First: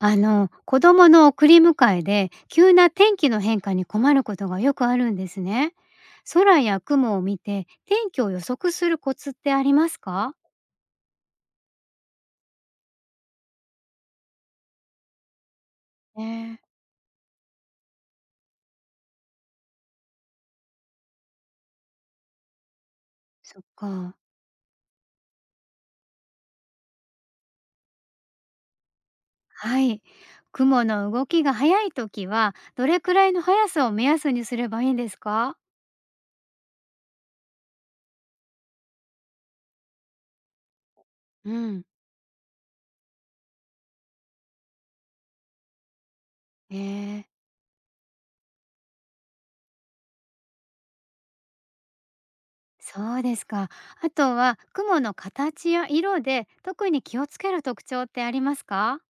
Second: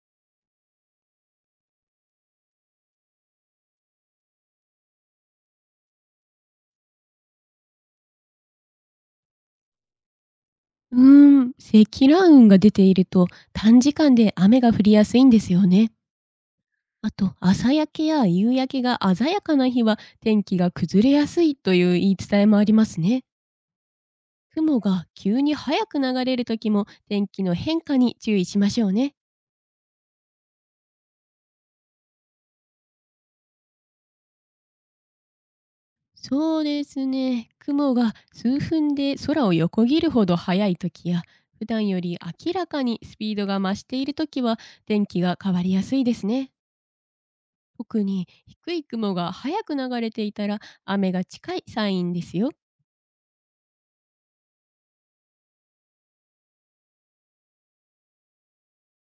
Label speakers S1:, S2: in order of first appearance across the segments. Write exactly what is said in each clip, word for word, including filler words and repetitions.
S1: あの、子供の送り迎えで急な天気の変化に困ることがよくあるんですね。空や雲を見て天気を予測するコツってありますか？
S2: うーん、積乱雲が出ていると短時間で雨が降りやすいんですよね。
S1: ね。
S2: あと、朝焼けや夕焼けが鮮やかな日は天気が崩れやすいという言い伝えもありますね。
S1: そっか。
S2: 雲が急に早く流れる時も天気の変化に注意しましょうね。
S1: はい。雲の動きが早い時はどれくらいの速さを目安にすればいいんですか？
S2: そうですね。雲が数分で空を横切るほど速い時や、
S1: う
S2: 普
S1: ん。
S2: 段より明らかにスピードが増している時は天気が変わりやすいですね。
S1: えー、
S2: 特に低い雲が早く流れていたら雨が近いサインですよ。
S1: そうですか。あとは雲の形や色で特に気をつける特徴ってありますか？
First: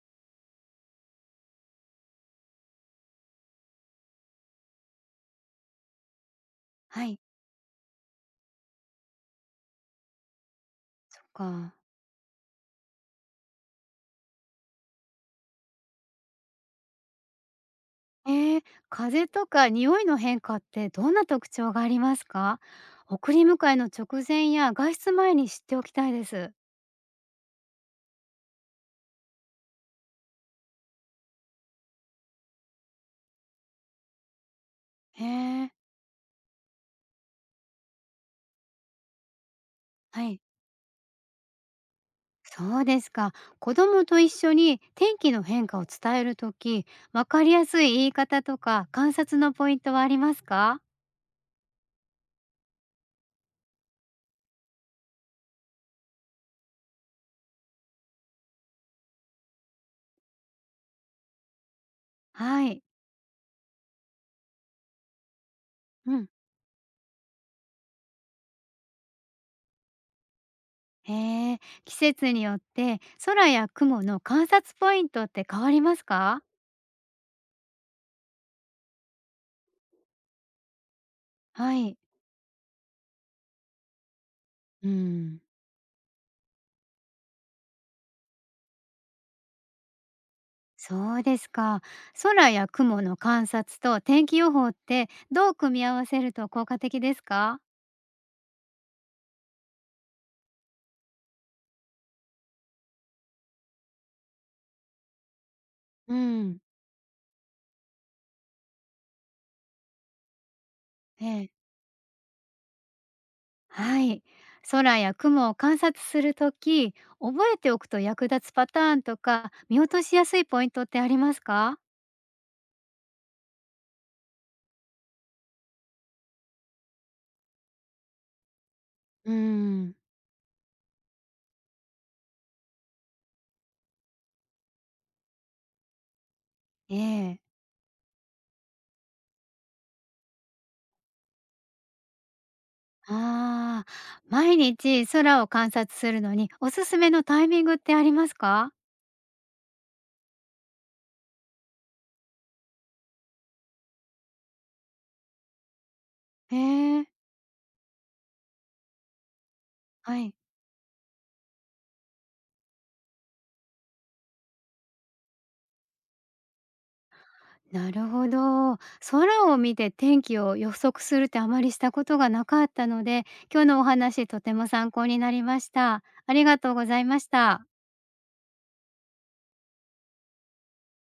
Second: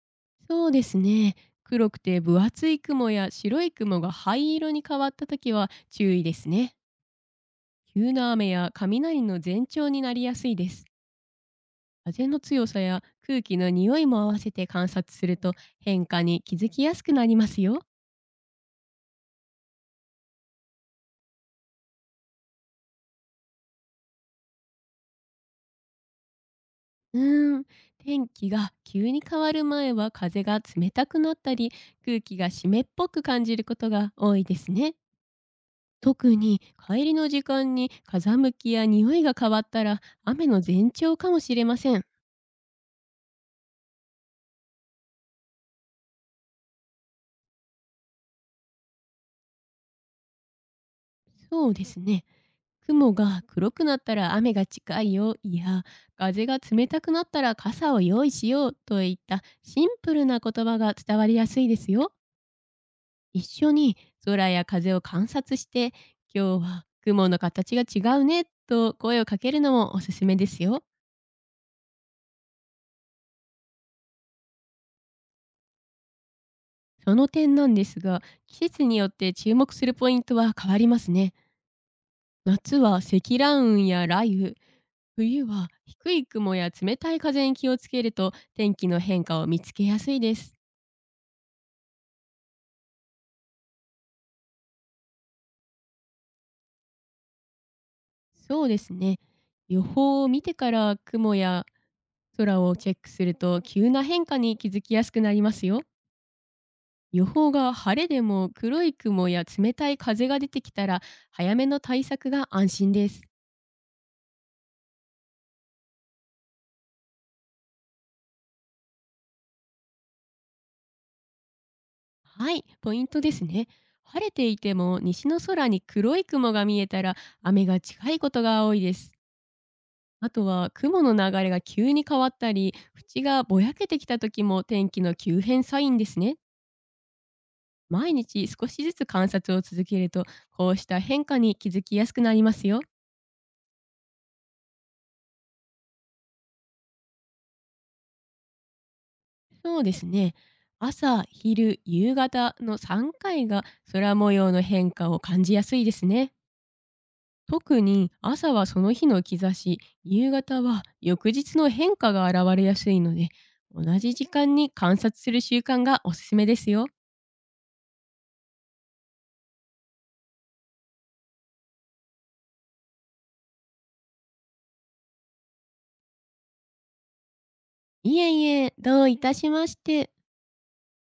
S2: そうですね。黒くて分厚い雲や白い雲が灰色に変わった時は注意ですね。
S1: はい。
S2: 急な雨や雷の前兆になりやすいです。
S1: そっか。
S2: 風の強さや空気の匂いも合わせて観察すると変化に気づきやすくなりますよ。
S1: ええ、風とか匂いの変化ってどんな特徴がありますか？送り迎えの直前や外出前に知っておきたいです。
S2: うーん、天気が急に変わる前は風が冷たくなったり、空気が湿っぽく感じることが多いですね。
S1: へえ、
S2: 特に帰りの時間に風向きや匂いが変わったら、
S1: はい。
S2: 雨の前兆かもしれません。
S1: そうですか。子供と一緒に天気の変化を伝えるとき、わかりやすい言い方とか観察のポイントはありますか？
S2: そうですね。雲が黒くなったら雨が近いよ、いや、風が冷たくなったら傘を用意しようといったシンプルな言葉が伝わりやすいですよ。
S1: はい。
S2: 一緒に空や風を観察して、
S1: うん。
S2: 今日は雲の形が違うねと声をかけるのもおすすめですよ。
S1: へえ、季節によって空や雲の観察ポイントって変わりますか？
S2: その点なんですが、季節によって注目するポイントは変わりますね。
S1: はい。
S2: 夏は積乱雲や雷雨、
S1: うん。
S2: 冬は低い雲や冷たい風に気をつけると、天気の変化を見つけやすいです。
S1: そうですか。空や雲の観察と天気予報ってどう組み合わせると効果的ですか？
S2: そうですね。予報を見てから雲や空をチェックすると、急な変化に気づきやすくなりますよ。
S1: うん、
S2: 予報が晴れでも黒い雲や冷たい風が出てきたら、
S1: ええ。
S2: 早めの対策が安心です。
S1: はい。空や雲を観察するとき、覚えておくと役立つパターンとか、見落としやすいポイントってありますか？
S2: はい、ポイントですね。晴れていても西の空に黒い雲が見えたら、雨が近いことが多いです。
S1: うん、
S2: あとは雲の流れが急に変わったり、縁がぼやけてきた時も天気の急変サインですね。
S1: ええ。
S2: 毎日少しずつ観察を続けると、こうした変化に気づきやすくなりますよ。
S1: ああ、毎日空を観察するのにおすすめのタイミングってありますか？
S2: そうですね。朝、昼、夕方のさんかいが空模様の変化を感じやすいですね。
S1: ええ。
S2: 特に朝はその日の兆し、
S1: は
S2: 夕
S1: い。
S2: 方は翌日の変化が現れやすいので、同じ時間に観察する習慣がおすすめですよ。
S1: なるほど。空を見て天気を予測するってあまりしたことがなかったので、今日のお話とても参考になりました。ありがとうございました。
S2: いえいえ、どういたしまして。